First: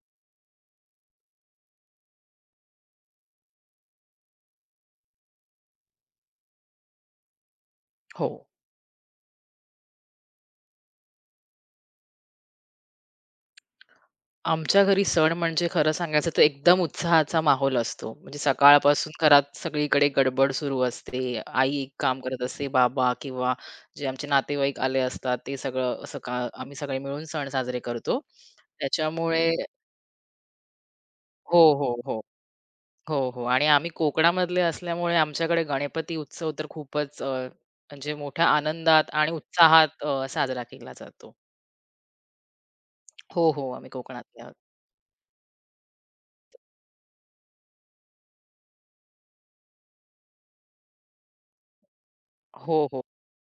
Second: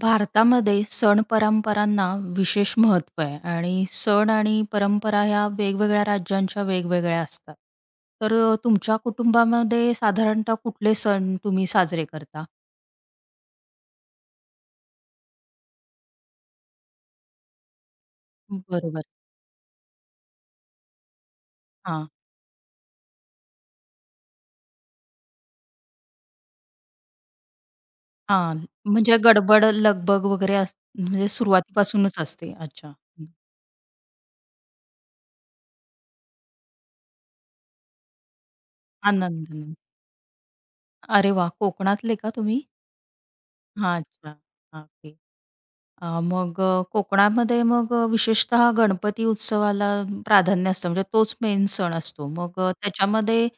भारतामध्ये सण परंपरांना विशेष महत्त्व आहे आणि सण आणि परंपरा ह्या वेगवेगळ्या राज्यांच्या वेगवेगळ्या असतात. हो. तर तुमच्या कुटुंबामध्ये साधारणतः कुठले सण तुम्ही साजरे करता? आमच्या घरी सण म्हणजे खरं सांगायचं तर एकदम उत्साहाचा माहोल असतो. म्हणजे बरोबर. सकाळपासून घरात सगळीकडे गडबड सुरू असते. आई एक हां, काम करत असते, बाबा किंवा जे आमचे नातेवाईक आले असतात ते सगळं असं का आम्ही सगळे मिळून सण साजरे करतो. हां. म्हणजे त्याच्यामुळे गडबड, लगबग वगैरे अस म्हणजे हो, हो, सुरुवातीपासूनच हो. असते. अच्छा. हो, हो. आणि आम्ही कोकणामधले असल्यामुळे आमच्याकडे गणपती उत्सव तर खूपच म्हणजे मोठ्या आनंदात आनंद. आणि आनंद. उत्साहात साजरा केला अरे जातो. वाह! कोकणातले का तुम्ही? हो, हो. आम्ही हां, अच्छा. कोकणातले आहोत. हां, ओके. मग कोकणामध्ये मग विशेषतः गणपती उत्सवाला प्राधान्य असतं म्हणजे तोच मेन सण असतो. मग हो, हो. त्याच्यामध्ये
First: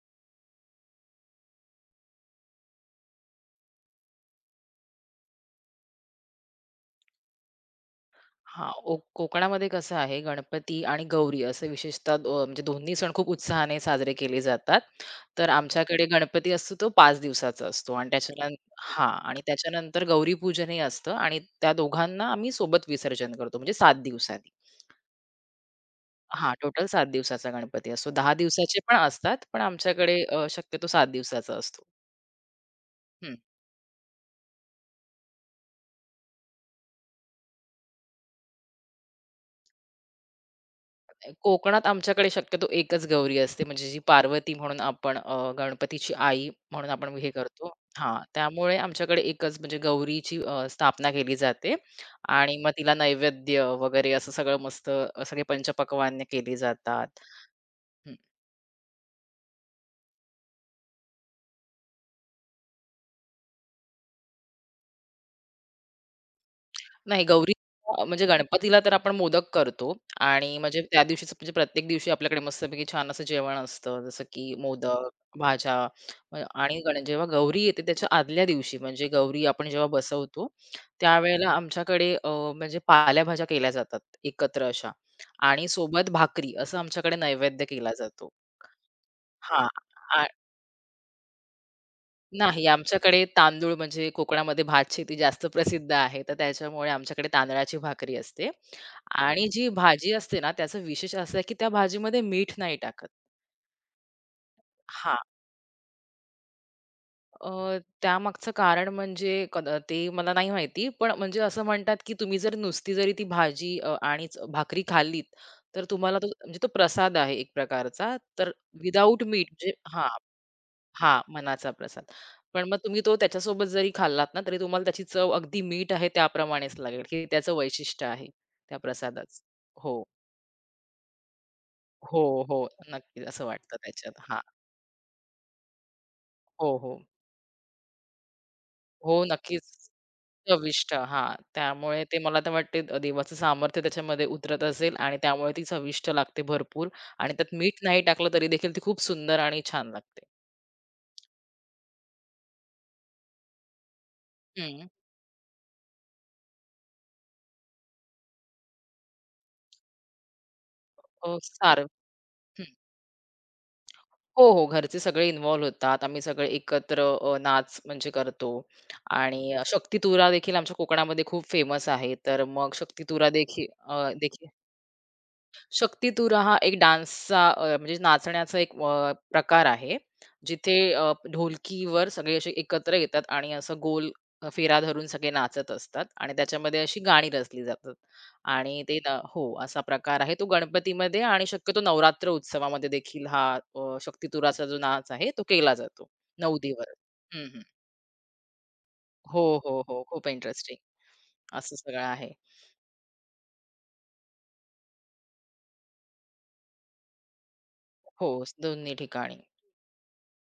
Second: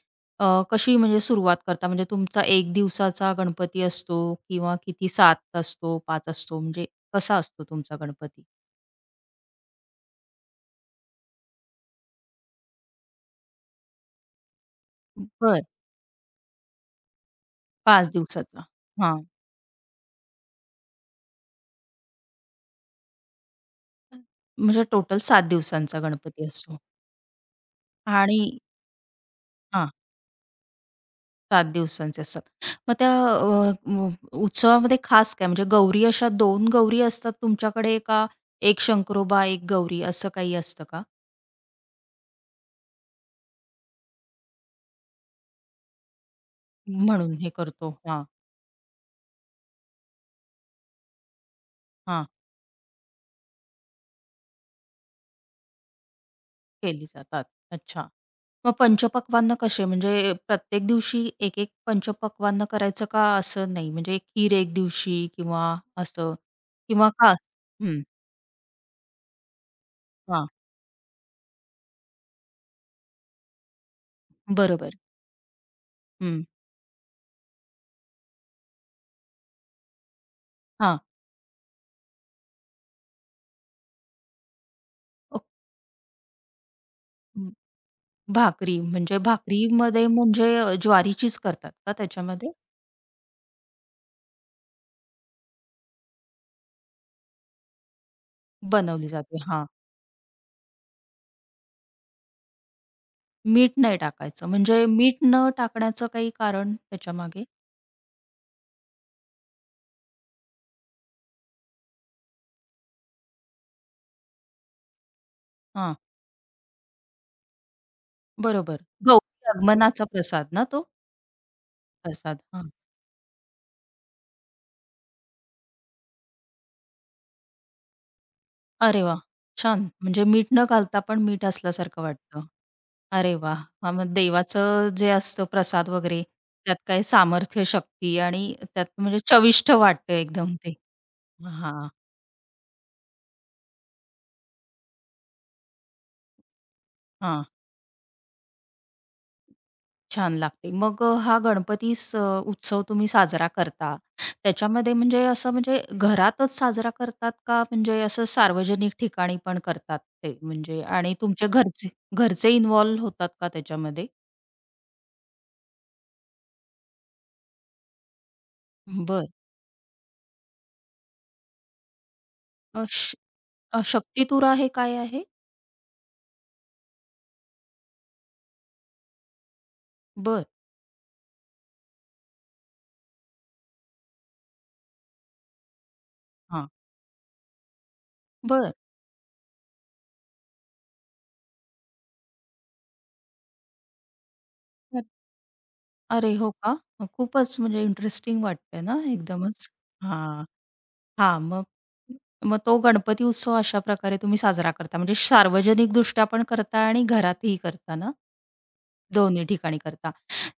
अ, कशी म्हणजे सुरुवात करता? म्हणजे तुमचा एक दिवसाचा गणपती असतो किंवा किती 7 असतो, 5 असतो म्हणजे कसा असतो तुमचा गणपती? हां, कोकणामध्ये कसं आहे गणपती आणि गौरी असे विशेषतः म्हणजे दोन्ही सण खूप उत्साहाने साजरे केले जातात. तर बरं. आमच्याकडे गणपती असतो तो 5 दिवसाचा असतो 5 आणि दिवसाचा. हां, हां. आणि त्याच्यानंतर गौरीपूजनही असतं आणि त्या दोघांना आम्ही सोबत विसर्जन करतो म्हणजे 7 दिवसांनी. म्हणजे टोटल 7 दिवसांचा गणपती हां, असतो टोटल 7 दिवसाचा गणपती असतो. 10 आणि दिवसाचे पण असतात, पण हां. आमच्याकडे शक्यतो 7 दिवसाचा 7 असतो. दिवसांचे असतात. मग त्या अ, म उत्सवामध्ये खास काय म्हणजे गौरी अशा 2 गौरी असतात तुमच्याकडे का एक शंकरोबा, 1 गौरी असं काही असतं का? कोकणात आमच्याकडे शक्यतो एकच गौरी असते, म्हणजे जी पार्वती म्हणून आपण गणपतीची आई म्हणून आपण हे म्हणून हे करतो. करतो. हां, हां, त्यामुळे आमच्याकडे एकच म्हणजे गौरीची स्थापना केली जाते हां. आणि मग तिला नैवेद्य वगैरे असं सगळं मस्त सगळे पंचपक्वान्य केली जातात. केली जातात. अच्छा. मग पंचपक्वान्न कसे म्हणजे प्रत्येक दिवशी एक-एक पंचपक्वान्न करायचं का असं नाही? म्हणजे खीर 1 दिवशी किंवा असं किंवा नाही, का हं. म्हणजे गणपतीला तर आपण मोदक करतो हां. आणि म्हणजे त्या दिवशीच म्हणजे प्रत्येक दिवशी आपल्याकडे मस्तपैकी छान असं जेवण असतं जसं की बरोबर. मोदक, भाज्या. अ, हं. आणि गण जेव्हा गौरी येते त्याच्या आदल्या दिवशी म्हणजे गौरी आपण जेव्हा बसवतो, हां. त्यावेळेला आमच्याकडे म्हणजे पालेभाज्या केल्या जातात एकत्र अशा आणि सोबत भाकरी असं आमच्याकडे ओक नैवेद्य केला जातो. भाकरी, म्हणजे हां. भाकरीमध्ये म्हणजे ज्वारीचीच करतात का त्याच्यामध्ये? नाही, आमच्याकडे तांदूळ म्हणजे कोकणामध्ये भातशेती जास्त प्रसिद्ध आहे, तर त्याच्यामुळे आमच्याकडे तांदळाची भाकरी असते बनवली जाते. आणि हां. जी भाजी असते ना, त्याचं विशेष असं आहे की त्या भाजीमध्ये मीठ नाही टाकत. मीठ नाही टाकायचं. म्हणजे मीठ हां. न टाकण्याचं काही कारण त्याच्यामागे? त्यामागचं कारण म्हणजे कदा ते मला नाही माहिती, पण म्हणजे असं म्हणतात की तुम्ही जर नुसती जरी ती भाजी आणि च भाकरी खाल्लीत, तर हां, तुम्हाला तो म्हणजे तो प्रसाद आहे एक प्रकारचा, तर बरोबर. विदाऊट मीठ गौरी म्हणजे आगमनाचा हां. प्रसाद ना तो? हा, मनाचा प्रसाद. प्रसाद. पण हां. मग तुम्ही तो त्याच्यासोबत जरी खाल्लात ना, तरी तुम्हाला त्याची चव अगदी मीठ आहे त्याप्रमाणेच लागेल, की त्याचं वैशिष्ट्य आहे त्या अरे वाह! प्रसादाचं. छान. हो, म्हणजे मीठ न घालता पण मीठ असल्यासारखं हो, वाटतं. हो. नक्कीच अरे असं वाह! वाटतं हां, मग त्याच्यात. हां. देवाचं जे असतं प्रसाद वगैरे हो, त्यात हो. काय सामर्थ्य, शक्ती आणि त्यात हो, म्हणजे नक्कीच. चविष्ट वाटतं एकदम ते. चविष्ट. हां, हां, त्यामुळे ते मला तर वाटते देवाचं सामर्थ्य त्याच्यामध्ये उतरत असेल आणि त्यामुळे ती चविष्ट लागते भरपूर आणि हां. त्यात मीठ नाही टाकलं तरी देखील ती खूप सुंदर आणि छान लागते. छान लागते. मग हा गणपती स उत्सव तुम्ही साजरा करता. हं. त्याच्यामध्ये म्हणजे असं म्हणजे घरातच साजरा करतात का म्हणजे असं सार्वजनिक ठिकाणी पण करतात ते? म्हणजे आणि हो, तुमचे सार घरचे घरचे इन्व्हॉल्व होतात का त्याच्यामध्ये? हो, हो. घरचे सगळे इन्व्हॉल्व होतात. आम्ही सगळे एकत्र नाच म्हणजे करतो बरं. आणि शक्तितुरा देखील आमच्या कोकणामध्ये खूप फेमस आहे. तर मग अ, श शक्तितुरा देखील अ, देखील शक्तितुरा हे काय आहे? शक्ती तुरा हा एक डान्सचा म्हणजे नाचण्याचा एक प्रकार आहे. बरं. जिथे ढोलकीवर सगळे असे एकत्र येतात आणि असं गोल फेरा धरून सगळे नाचत असतात आणि हां. त्याच्यामध्ये अशी गाणी रचली जातात बरं. आणि ते ना हो, असा प्रकार आहे. तो गणपतीमध्ये आणि शक्यतो नवरात्र उत्सवामध्ये देखील हा शक्तितुराचा जो नाच आहे तो केला जातो अरे हो 9 का? दिवस. हं, खूपच हं. म्हणजे इंटरेस्टिंग वाटतंय ना हो, एकदमच? हो, हो. खूप हां. इंटरेस्टिंग हां, मग असं सगळं आहे. मग तो गणपती उत्सव अशा प्रकारे तुम्ही साजरा करता. म्हणजे सार्वजनिकदृष्ट्या पण करता आणि घरातही करता ना? हो, दोन्ही ठिकाणी. दोन्ही ठिकाणी करता.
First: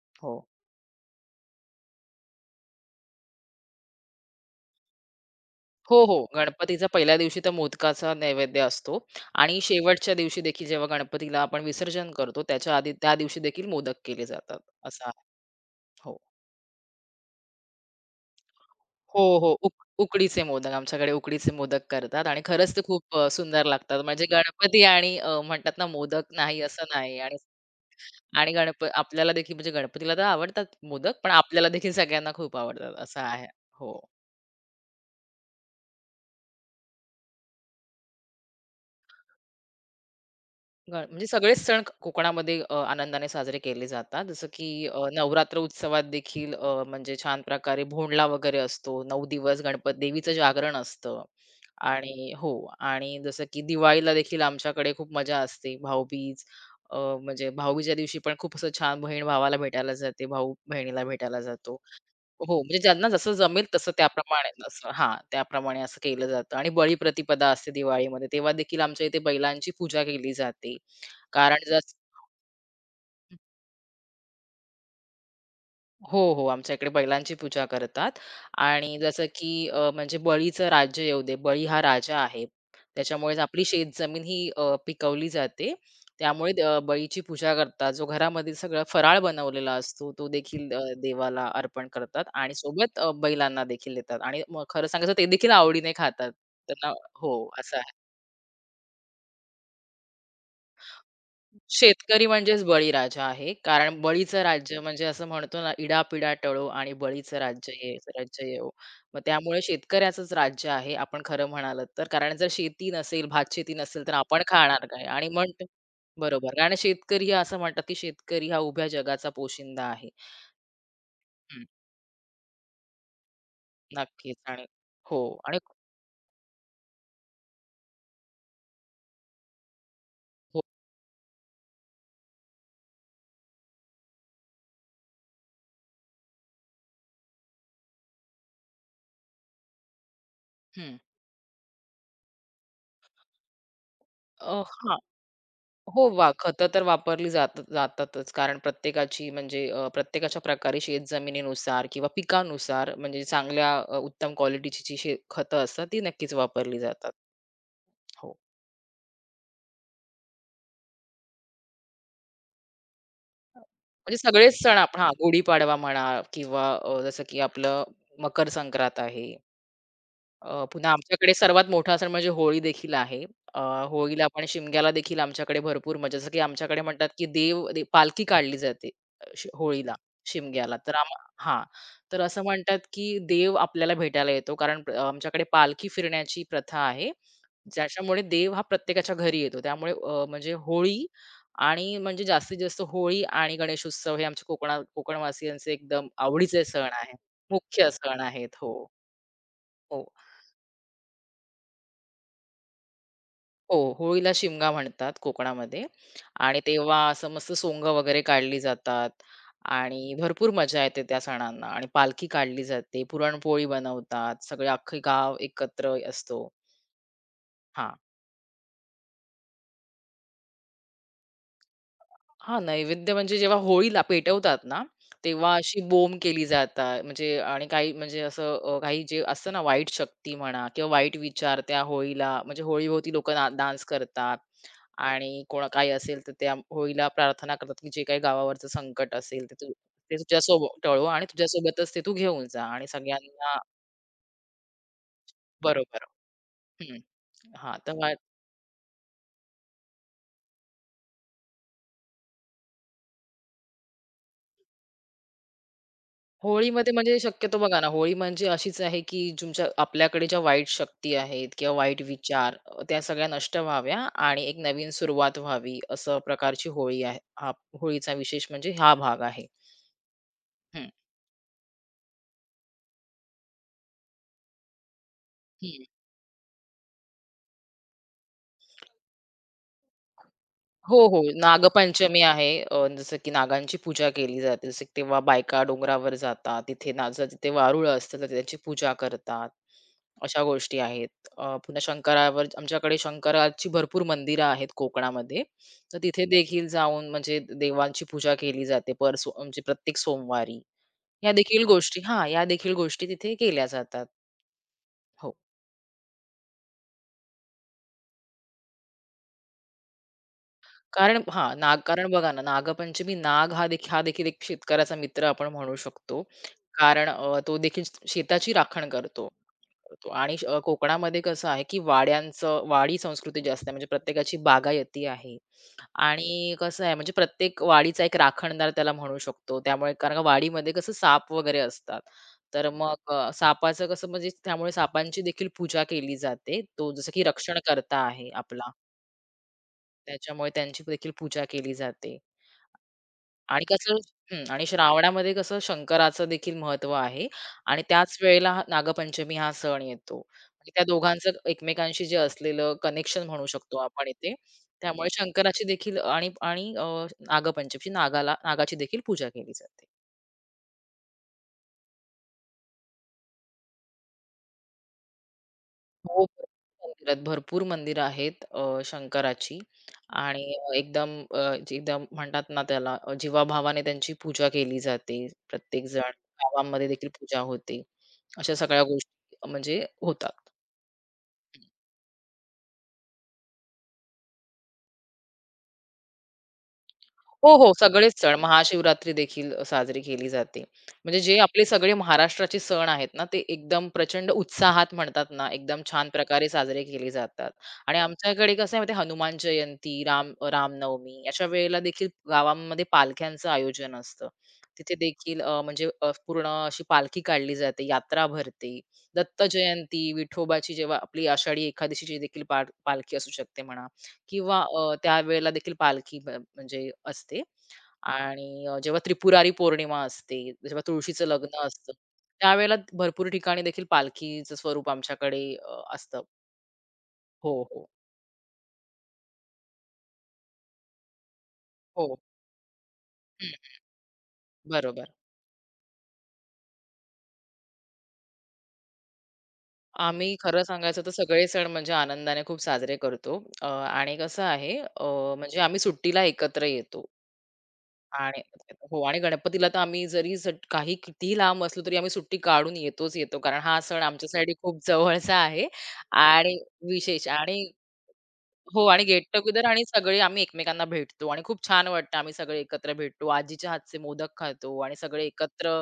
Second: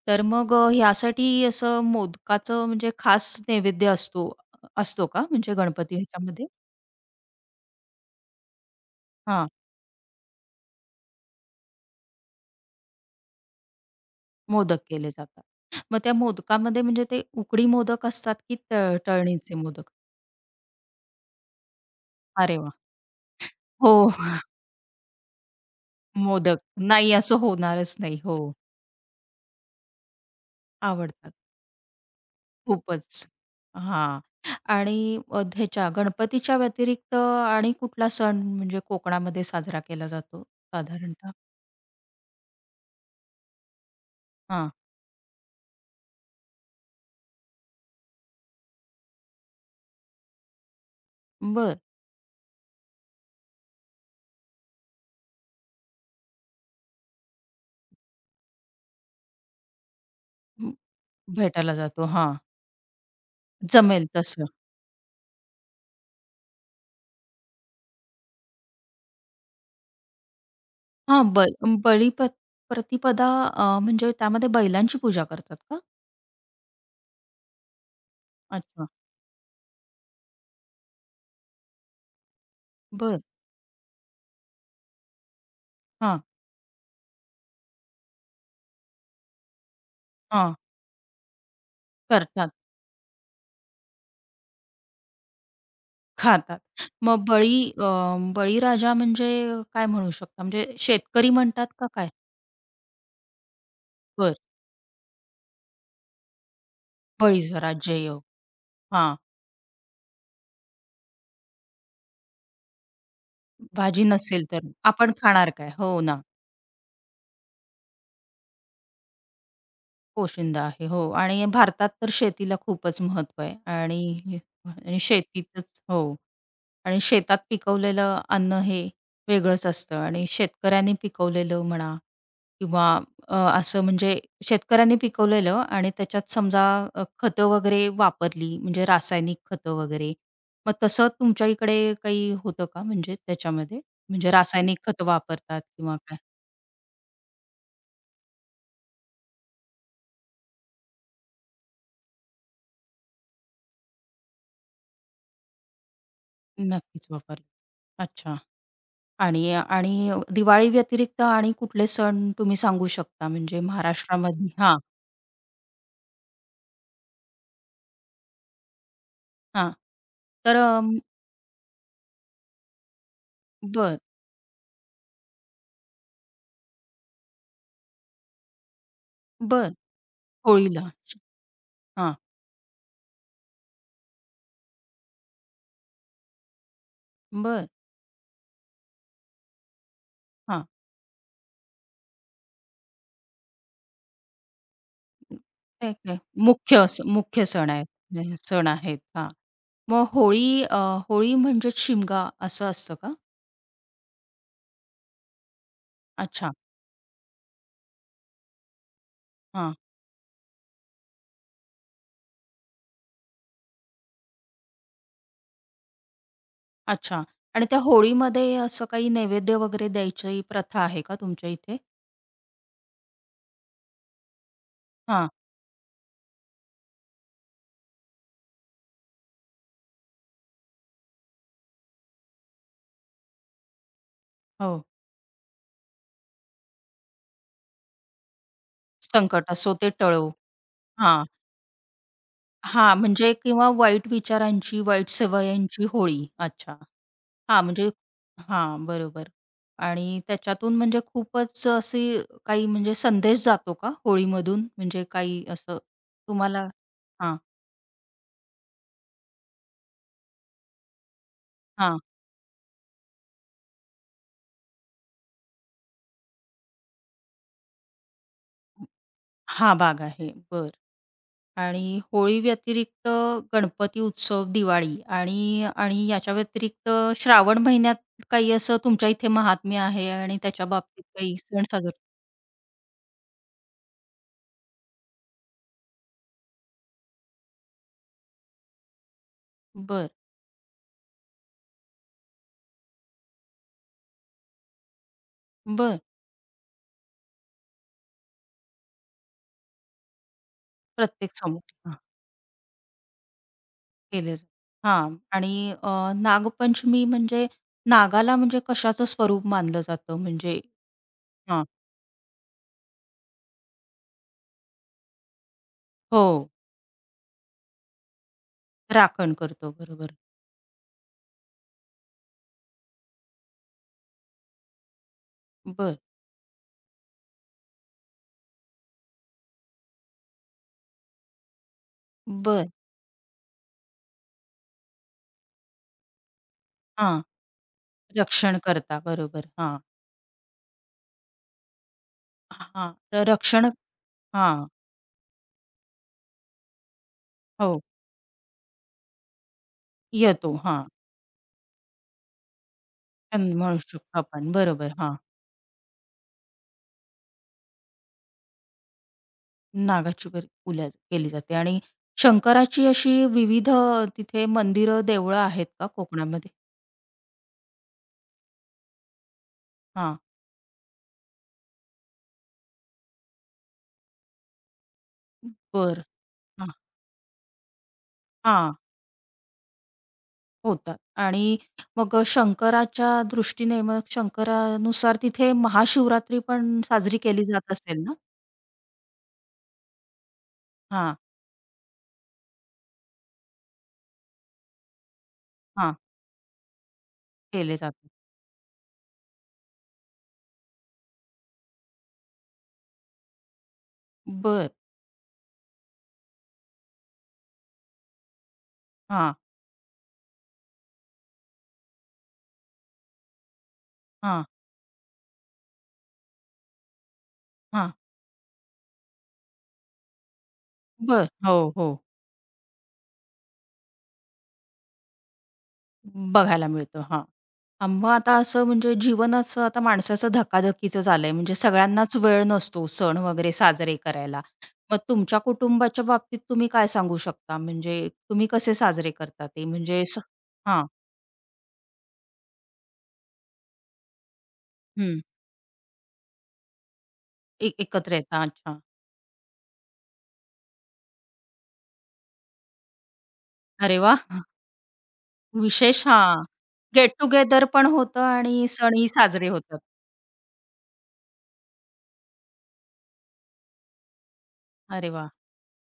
तर हो. मग ह्यासाठी असं मोदकाचं म्हणजे खास नैवेद्य असतो असतो का? म्हणजे गणपती हो, हो. ह्याच्यामध्ये? गणपतीच्या पहिल्या दिवशी तर मोदकाचा नैवेद्य असतो हां, आणि शेवटच्या दिवशी देखील जेव्हा गणपतीला आपण विसर्जन करतो, त्याच्या आधी त्या दिवशी देखील मोदक केले जातात. मोदक असा केले आहे. जातात. मग त्या हो. मोदकामध्ये म्हणजे ते उकडी मोदक असतात की त हो, हो. तळणीचे मोदक? उकडीचे मोदक. आमच्याकडे उकडीचे मोदक करतात आणि अरे वाह! खरंच ते खूप सुंदर हो, लागतात. म्हणजे गणपती आणि म्हणतात ना मोदक मोदक. नाही असं नाही नाही. असं आणि होणारच नाही. हो, आणि आपल्याला देखील म्हणजे गणपतीला तर आवडतात मोदक, पण आवडतात. आपल्याला देखील सगळ्यांना खूप आवडतात असं खूपच. आहे. हो. हां. आणि ह्याच्या गणपतीच्या व्यतिरिक्त आणि कुठला सण म्हणजे कोकणामध्ये साजरा केला जातो म्हणजे साधारणतः? सगळेच सण कोकणामध्ये आनंदाने साजरे केले जातात जसं की हां. नवरात्र उत्सवात देखील म्हणजे छान प्रकारे भोंडला वगैरे असतो 9 दिवस. देवीचं जागरण असतं बरं. आणि हो. आणि जसं की दिवाळीला देखील आमच्याकडे खूप मजा असते. भाऊबीज, अ, म्हणजे भाऊबीजेच्या दिवशी पण खूप असं छान बहीण भावाला भेटायला जाते, भाऊ हं. बहिणीला भेटायला भेटायला जातो. जातो. हां. हो, म्हणजे ज्यांना जसं जमेल तसं जमेल तसं. त्याप्रमाणे असं, हां, त्याप्रमाणे असं केलं जातं आणि बळीप्रतिपदा असते दिवाळीमध्ये, तेव्हा देखील आमच्या इथे बैलांची पूजा केली जाते. हां. ब कारण बळी जसं प प्रतिपदा म्हणजे त्यामध्ये बैलांची पूजा करतात का? हो, हो. आमच्या इकडे बैलांची पूजा करतात अच्छा. आणि जसं की म्हणजे बळीचं राज्य येऊ दे. बळी हा राजा आहे. बरं. त्याच्यामुळेच आपली शेत जमीन ही पिकवली जाते. हां, त्यामुळे बळीची पूजा करतात. जो घरामध्ये सगळा फराळ बनवलेला असतो, तो हां. देखील देवाला अर्पण करतात करतात, आणि सोबत बैलांना देखील देतात आणि मग खरं सांगायचं ते देखील आवडीने खातात. खातात. त्यांना मग हो, बळी असं अ, आहे. बळीराजा म्हणजे काय म्हणू शकता? म्हणजे शेतकरी म्हणतात का काय? शेतकरी म्हणजेच बळीराजा आहे. कारण बरं. बळीचं राज्य म्हणजे असं म्हणतो ना, "इडा-पिडा टळो आणि बळीचं बळीचं राज्य ये राज्य योग. राज्य येवो." हां. मग त्यामुळे शेतकऱ्याचंच राज्य आहे, आपण खरं म्हणालात तर. कारण जर शेती नसेल, भातशेती भाजी नसेल, तर आपण नसेल तर खाणार काय? आपण आणि खाणार म्हणतो काय? हो ना, बरोबर. कारण शेतकरी हा असं म्हणतात, की शेतकरी हा उभ्या जगाचा पोशिंदा आहे. पोशिंदा आहे. हो आणि हं, भारतात तर शेतीला खूपच महत्त्व आहे नक्कीच. आणि आणि आणि हो. आणि शेतीतच हो आणि शेतात पिकवलेलं अन्न हे वेगळंच असतं आणि हो. शेतकऱ्यांनी पिकवलेलं म्हणा किंवा असं म्हणजे शेतकऱ्यांनी पिकवलेलं आणि त्याच्यात समजा खतं वगैरे वापरली म्हणजे रासायनिक खतं वगैरे. मग हं. तसं तुमच्या इकडे काही होतं का म्हणजे त्याच्यामध्ये? म्हणजे रासायनिक हां. खतं वापरतात किंवा हो, काय? खतं तर वापरली जातातच. कारण प्रत्येकाची म्हणजे प्रत्येकाच्या प्रकारे शेत जमिनीनुसार किंवा पिकानुसार म्हणजे चांगल्या उत्तम क्वालिटीची जी खतं असतात ती नक्कीच वापरली नक्कीच जातात. वापरतात. अच्छा. हो. आणि आणि दिवाळी व्यतिरिक्त आणि कुठले सण तुम्ही सांगू शकता म्हणजे म्हणजे महाराष्ट्रामध्ये? सगळेच हां, सण आपण, हां, गुढीपाडवा म्हणा किंवा जसं की आपलं मकर संक्रांत आहे. हां. तर पुन्हा आमच्याकडे सर्वात मोठा सण म्हणजे होळी देखील आहे. अ, बरं, होळीला आपण शिमग्याला देखील आमच्याकडे भरपूर म्हणजे जसं की आमच्याकडे म्हणतात की देव पालखी काढली जाते अ, शि बरं. होळीला, शिमग्याला. होळीला. तर आम हां. हां, तर असं म्हणतात की देव आपल्याला भेटायला येतो कारण आमच्याकडे पालखी फिरण्याची प्रथा आहे. बरं. ज्याच्यामुळे देव हा प्रत्येकाच्या घरी येतो. त्यामुळे म्हणजे हां. होळी आणि म्हणजे जास्तीत जास्त होळी आणि गणेशोत्सव हे आमच्या कोकणवासियांचे काय, एकदम काय आवडीचे मुख्य सण असं आहेत. मुख्य सण आहेत. मुख्य सण हे आहेत. सण हो, आहेत. हां. मग हो. होळी होळी म्हणजेच शिमगा असं असतं का? हो, होळीला शिमगा म्हणतात कोकणामध्ये अच्छा. आणि हो. तेव्हा असं मस्त सोंगं वगैरे काढली जातात हां. आणि भरपूर मजा येते त्या सणांना आणि पालखी काढली जाते, पुरणपोळी बनवतात, सगळे अख्खे गाव एकत्र असतो. अच्छा. आणि त्या हां. होळीमध्ये असं काही नैवेद्य वगैरे द्यायची प्रथा आहे का तुमच्या इथे? हां, नैवेद्य म्हणजे जेव्हा होळीला पेटवतात ना, हां. तेव्हा अशी बोंब केली जातात. म्हणजे आणि काही म्हणजे असं काही जे असतं ना वाईट शक्ती म्हणा किंवा वाईट विचार त्या होळीला म्हणजे होळीभोवती लोकं ना डान्स करतात हो. आणि कोण काही असेल तर त्या होळीला प्रार्थना करतात, की जे काही गावावरचं संकट असेल संकट असो ते ते टळो. तुझ्यासोबत टळो आणि तुझ्यासोबतच ते तू घेऊन जा आणि हा म्हणजे सगळ्यांना किंवा वाईट विचारांची, वाईट सवयांची बरोबर. होळी. अच्छा. हं. हां, हां, म्हणजे तर हां, बरोबर. आणि त्याच्यातून म्हणजे खूपच अशी काही म्हणजे संदेश जातो का होळीमधून? म्हणजे काही असं तुम्हाला होळीमध्ये म्हणजे हां, शक्यतो बघा ना, होळी म्हणजे अशीच आहे, की तुमच्या आपल्याकडे ज्या वाईट शक्ती आहेत किंवा हां. वाईट विचार, त्या सगळ्या नष्ट व्हाव्या आणि एक नवीन सुरुवात व्हावी, असं प्रकारची होळी आहे. हा होळीचा विशेष म्हणजे हा भाग आहे. हा भाग आहे. बरं. आणि होळी व्यतिरिक्त गणपती उत्सव, दिवाळी आणि हं. आणि याच्या व्यतिरिक्त श्रावण महिन्यात काही असं तुमच्या इथे महात्म्य आहे आणि त्याच्या हो, बाबतीत हो. काही सण साजरे नागपंचमी आहे. जसं की नागांची पूजा केली जाते. जसं की तेव्हा बायका डोंगरावर जातात. तिथे नाचं तिथे वारुळ असतं, तर त्याची पूजा करतात. बरं, अशा गोष्टी आहेत. पुन्हा शंकरावर आमच्याकडे शंकराची भरपूर मंदिरं आहेत कोकणामध्ये. तर बरं. तिथे देखील जाऊन म्हणजे देवांची पूजा केली जाते पर सो म्हणजे प्रत्येक सोमवारी. ह्या प्रत्येक देखील सोमवारी. गोष्टी हां, या देखील गोष्टी तिथे केल्या जातात. केले जाते. हां. हो. आणि नागपंचमी म्हणजे नागाला म्हणजे कशाचं स्वरूप मानलं जातं म्हणजे कारण, हां, हां. कारण बघा ना, नागपंचमी, नाग हा देखील एक शेतकऱ्याचा मित्र आपण म्हणू शकतो. हो. कारण तो देखील शेताची राखण करतो. राखण करतो. करतो बरोबर. आणि कोकणामध्ये कसं आहे, की वाड्यांचं वाडी संस्कृती जास्त आहे. म्हणजे प्रत्येकाची बागायती आहे बरं. आणि कसं आहे, म्हणजे प्रत्येक वाडीचा एक राखणदार त्याला म्हणू शकतो. त्यामुळे कारण का वाडीमध्ये कसं साप वगैरे असतात. तर बरं. मग सापाचं कसं म्हणजे त्यामुळे सापांची देखील पूजा केली जाते. तो जसं हां. की रक्षणकर्ता आहे रक्षण आपला. करता. बरोबर. हां. त्याच्यामुळे त्यांची देखील पूजा केली जाते. हां. तर आणि रक्षण कसं हं, हां. आणि श्रावणामध्ये कसं शंकराचं देखील महत्त्व आहे आणि हो. त्याच वेळेला हा नागपंचमी हा सण येतो. येतो. आणि हां. त्या दोघांचं एकमेकांशी जे असलेलं कनेक्शन छान म्हणू शकतो म्हणू आपण शकतो इथे. आपण. बरोबर. त्यामुळे हां. शंकराची देखील आणि आणि अ, नागपंचमीची नागाची देखील पूजा केली जाते. नागाची बर पूजा केली जाते आणि शंकराची अशी विविध तिथे मंदिरं, देवळं आहेत का हो, कोकणामध्ये? भरपूर मंदिरं आहेत शंकराची हां. आणि एकदम जे एकदम म्हणतात ना त्याला जीवाभावाने त्यांची पूजा केली जाते. प्रत्येक बरं. जण हां. गावांमध्ये देखील पूजा होते. अशा हां. सगळ्या गोष्टी म्हणजे होतात. होतात आणि मग शंकराच्या दृष्टीने मग शंकरानुसार तिथे महाशिवरात्री पण साजरी केली हो, हो. जात असेल ना? सगळेच सण महाशिवरात्री देखील साजरी केली जाते. हां, म्हणजे जे आपले सगळे महाराष्ट्राचे सण आहेत ना, ते एकदम प्रचंड उत्साहात म्हणतात ना, एकदम हां. छान प्रकारे साजरे केले जातात. केले आणि जाते. आमच्याकडे कसं आहे माहिती आहे, हनुमान जयंती, रामनवमी अशा वेळेला देखील गावांमध्ये पालख्यांचं आयोजन असतं. बरं. तिथे देखील म्हणजे पूर्ण अशी पालखी काढली जाते, यात्रा भरते. हां, दत्त जयंती, विठोबाची जेव्हा आपली आषाढी एकादशीची देखील पालखी असू शकते म्हणा, हां, किंवा त्यावेळेला देखील पालखी म्हणजे असते. हां. आणि जेव्हा त्रिपुरारी पौर्णिमा असते, जेव्हा तुळशीचं बरं. लग्न हो, हो. असतं, त्यावेळेला भरपूर ठिकाणी देखील पालखीचं स्वरूप आमच्याकडे असतं. बघायला मिळतं. हां. हो, हो. हां, मग आता असं म्हणजे जीवनच आता माणसाचं धकाधकीचं झालंय म्हणजे सगळ्यांनाच हो. वेळ नसतो सण हं, वगैरे साजरे करायला. मग बरोबर. तुमच्या कुटुंबाच्या बाबतीत तुम्ही काय सांगू शकता? म्हणजे तुम्ही कसे साजरे करता ते म्हणजे स आम्ही खरं हां. सांगायचं तर सगळे सण म्हणजे आनंदाने खूप साजरे करतो. आणि कसं आहे, हं. म्हणजे आम्ही सुट्टीला एकत्र येतो ए एकत्र आणि येता. अच्छा. हो. आणि गणपतीला तर आम्ही जरी काही कितीही लांब असलो तरी आम्ही सुट्टी काढून येतोच येतो. कारण हा अरे सण वा, आमच्यासाठी खूप जवळचा आहे विशेष हां. आणि गेट विशेष आणि टुगेदर पण होतं आणि हो. आणि सणही गेट साजरे टुगेदर होतात. आणि सगळे आम्ही एकमेकांना भेटतो आणि खूप छान वाटतं, आम्ही सगळे एकत्र भेटतो. आजीच्या हातचे मोदक खातो आणि अरे सगळे वाह! एकत्र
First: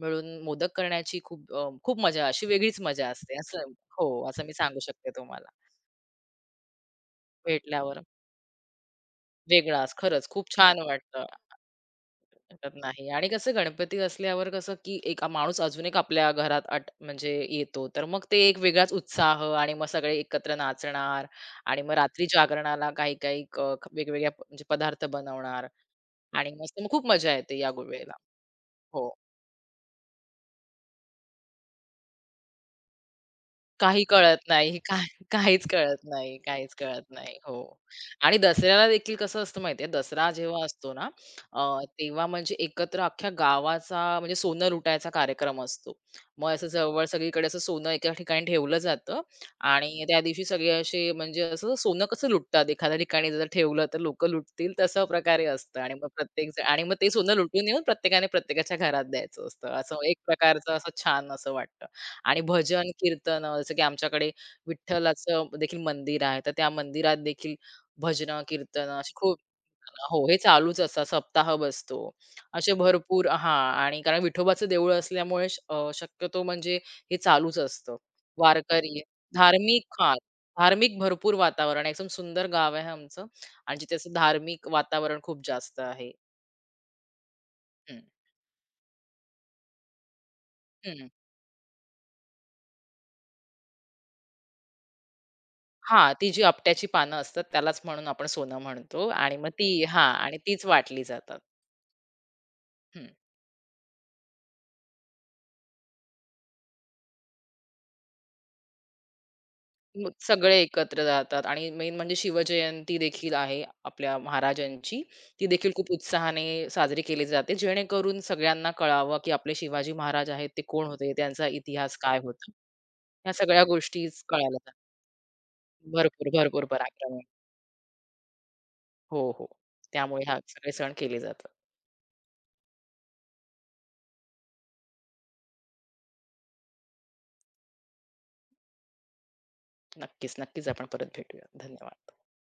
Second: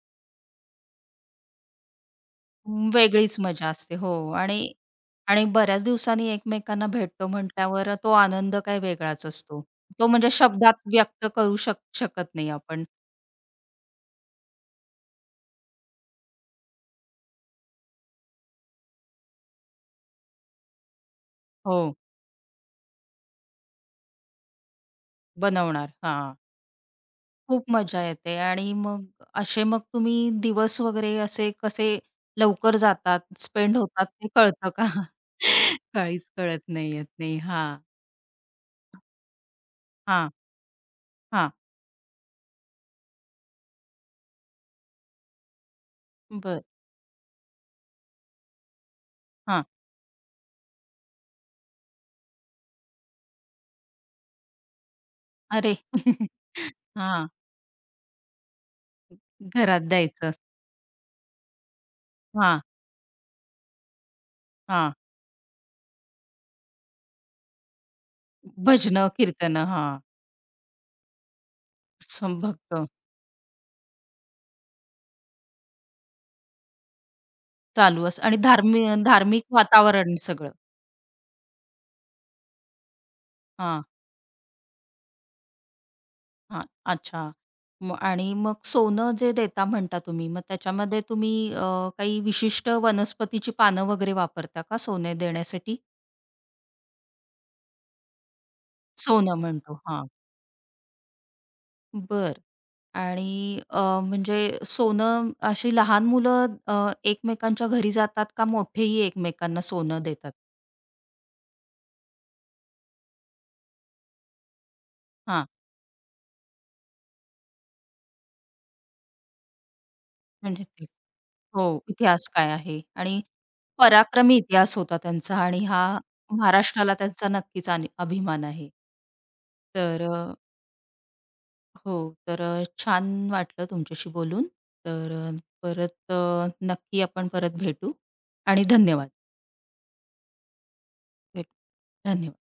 मिळून मोदक करण्याची खूप खूप मजा अशी वेगळीच मजा असते. वेगळीच असं, मजा असते. हो, हो असं मी आणि सांगू शकते आणि तुम्हाला. बऱ्याच दिवसांनी एकमेकांना भेटतो म्हटल्यावर भेटल्यावर तो आनंद काही वेगळाच असतो. वेगळाच तो खरंच म्हणजे खूप शब्दात छान वाटतं. व्यक्त करू शक शकत नाही वाटत आपण. नाही आणि कसं गणपती असल्यावर कसं, की एक माणूस अजून एक आपल्या घरात म्हणजे येतो. तर मग ते एक वेगळाच उत्साह आणि मग सगळे एकत्र नाचणार आणि मग हो, रात्री जागरणाला काही-काही वेगवेगळ्या म्हणजे पदार्थ बनवणार. बनवणार. हां. आणि मस्त मग खूप मजा येते खूप या मजा वेळेला. येते आणि मग हो. असे मग तुम्ही दिवस वगैरे असे कसे लवकर जातात, स्पेंड काही होतात ते कळत कळतं नाही. का? काहीच कळत काहीच नाही, कळत काहीच नाही कळत येत नाही. नाही. हो. हां, आणि दसऱ्याला देखील कसं असतं माहितीये, दसरा हां, जेव्हा असतो ना, हां. तेव्हा म्हणजे एकत्र अख्ख्या गावाचा म्हणजे सोनं लुटायचा कार्यक्रम असतो. मग बरं. असं जवळ सगळीकडे असं सोनं एका ठिकाणी ठेवलं जातं हां. आणि त्या दिवशी सगळे असे म्हणजे असं सोनं कसं लुटतात, एखाद्या ठिकाणी जर ठेवलं तर लोकं लुटतील तशा प्रकारे अरे! असतं आणि मग प्रत्येक जण आणि मग ते हां. सोनं लुटून येऊन प्रत्येकाने प्रत्येकाच्या घरात द्यायचं असतं. घरात असं एक द्यायचं असतं. प्रकारचं असं छान असं वाटतं. आणि हां, भजन, कीर्तनं जसं की आमच्याकडे हां. विठ्ठलाचं देखील मंदिर आहे. तर त्या मंदिरात देखील भजन कीर्तनं भजनं, अशी खूप. कीर्तनं. हां. हो, हे चालूच असतात. सप्ताह बसतो. सं असे भक्त भरपूर, हां, आणि कारण विठोबाचं देऊळ असल्यामुळे शक्यतो म्हणजे हे चालूच असतं. चालू असं आणि धार्मि वारकरी, धार्मिक हां, वातावरण सगळं. धार्मिक भरपूर वातावरण आहे. एकदम सुंदर गाव आहे आमचं आणि हां, जिथे असं धार्मिक वातावरण खूप जास्त आहे. हां. अच्छा. मग हं, आणि मग सोनं जे देता म्हणता तुम्ही, मग त्याच्यामध्ये हं. तुम्ही काही विशिष्ट वनस्पतीची पानं वगैरे वापरता का सोने देण्यासाठी? हां, ती जी आपट्याची पानं असतात त्यालाच म्हणून आपण सोनं म्हणतो सोनं आणि मग म्हणतो. हां. हां, आणि तीच वाटली जातात. बर, हं. आणि म्हणजे सोनं अशी लहान मुलं एकमेकांच्या घरी जातात का मोठेही एकमेकांना सोनं मग देतात? सगळे एकत्र जातात आणि मेन म्हणजे शिवजयंती देखील आहे आपल्या महाराजांची. ती हां, देखील खूप उत्साहाने साजरी केली जाते, जेणेकरून सगळ्यांना कळावं, की आपले शिवाजी महाराज आहेत ते म्हणजे ते कोण होते, त्यांचा हो, इतिहास काय इतिहास होता. काय आहे? आणि ह्या सगळ्या गोष्टी पराक्रमी कळायला जातात. इतिहास होता त्यांचा आणि हा भरपूर, भरपूर महाराष्ट्राला पराक्रम आहे. त्यांचा नक्कीच आणि अभिमान आहे. हो, हो. तर त्यामुळे हा सगळे सण केले जातात. हो, तर छान वाटलं तुमच्याशी बोलून. तर परत नक्की आपण परत भेटू आणि धन्यवाद. नक्कीच, नक्कीच आपण परत भेटूया. भेटू. धन्यवाद. धन्यवाद.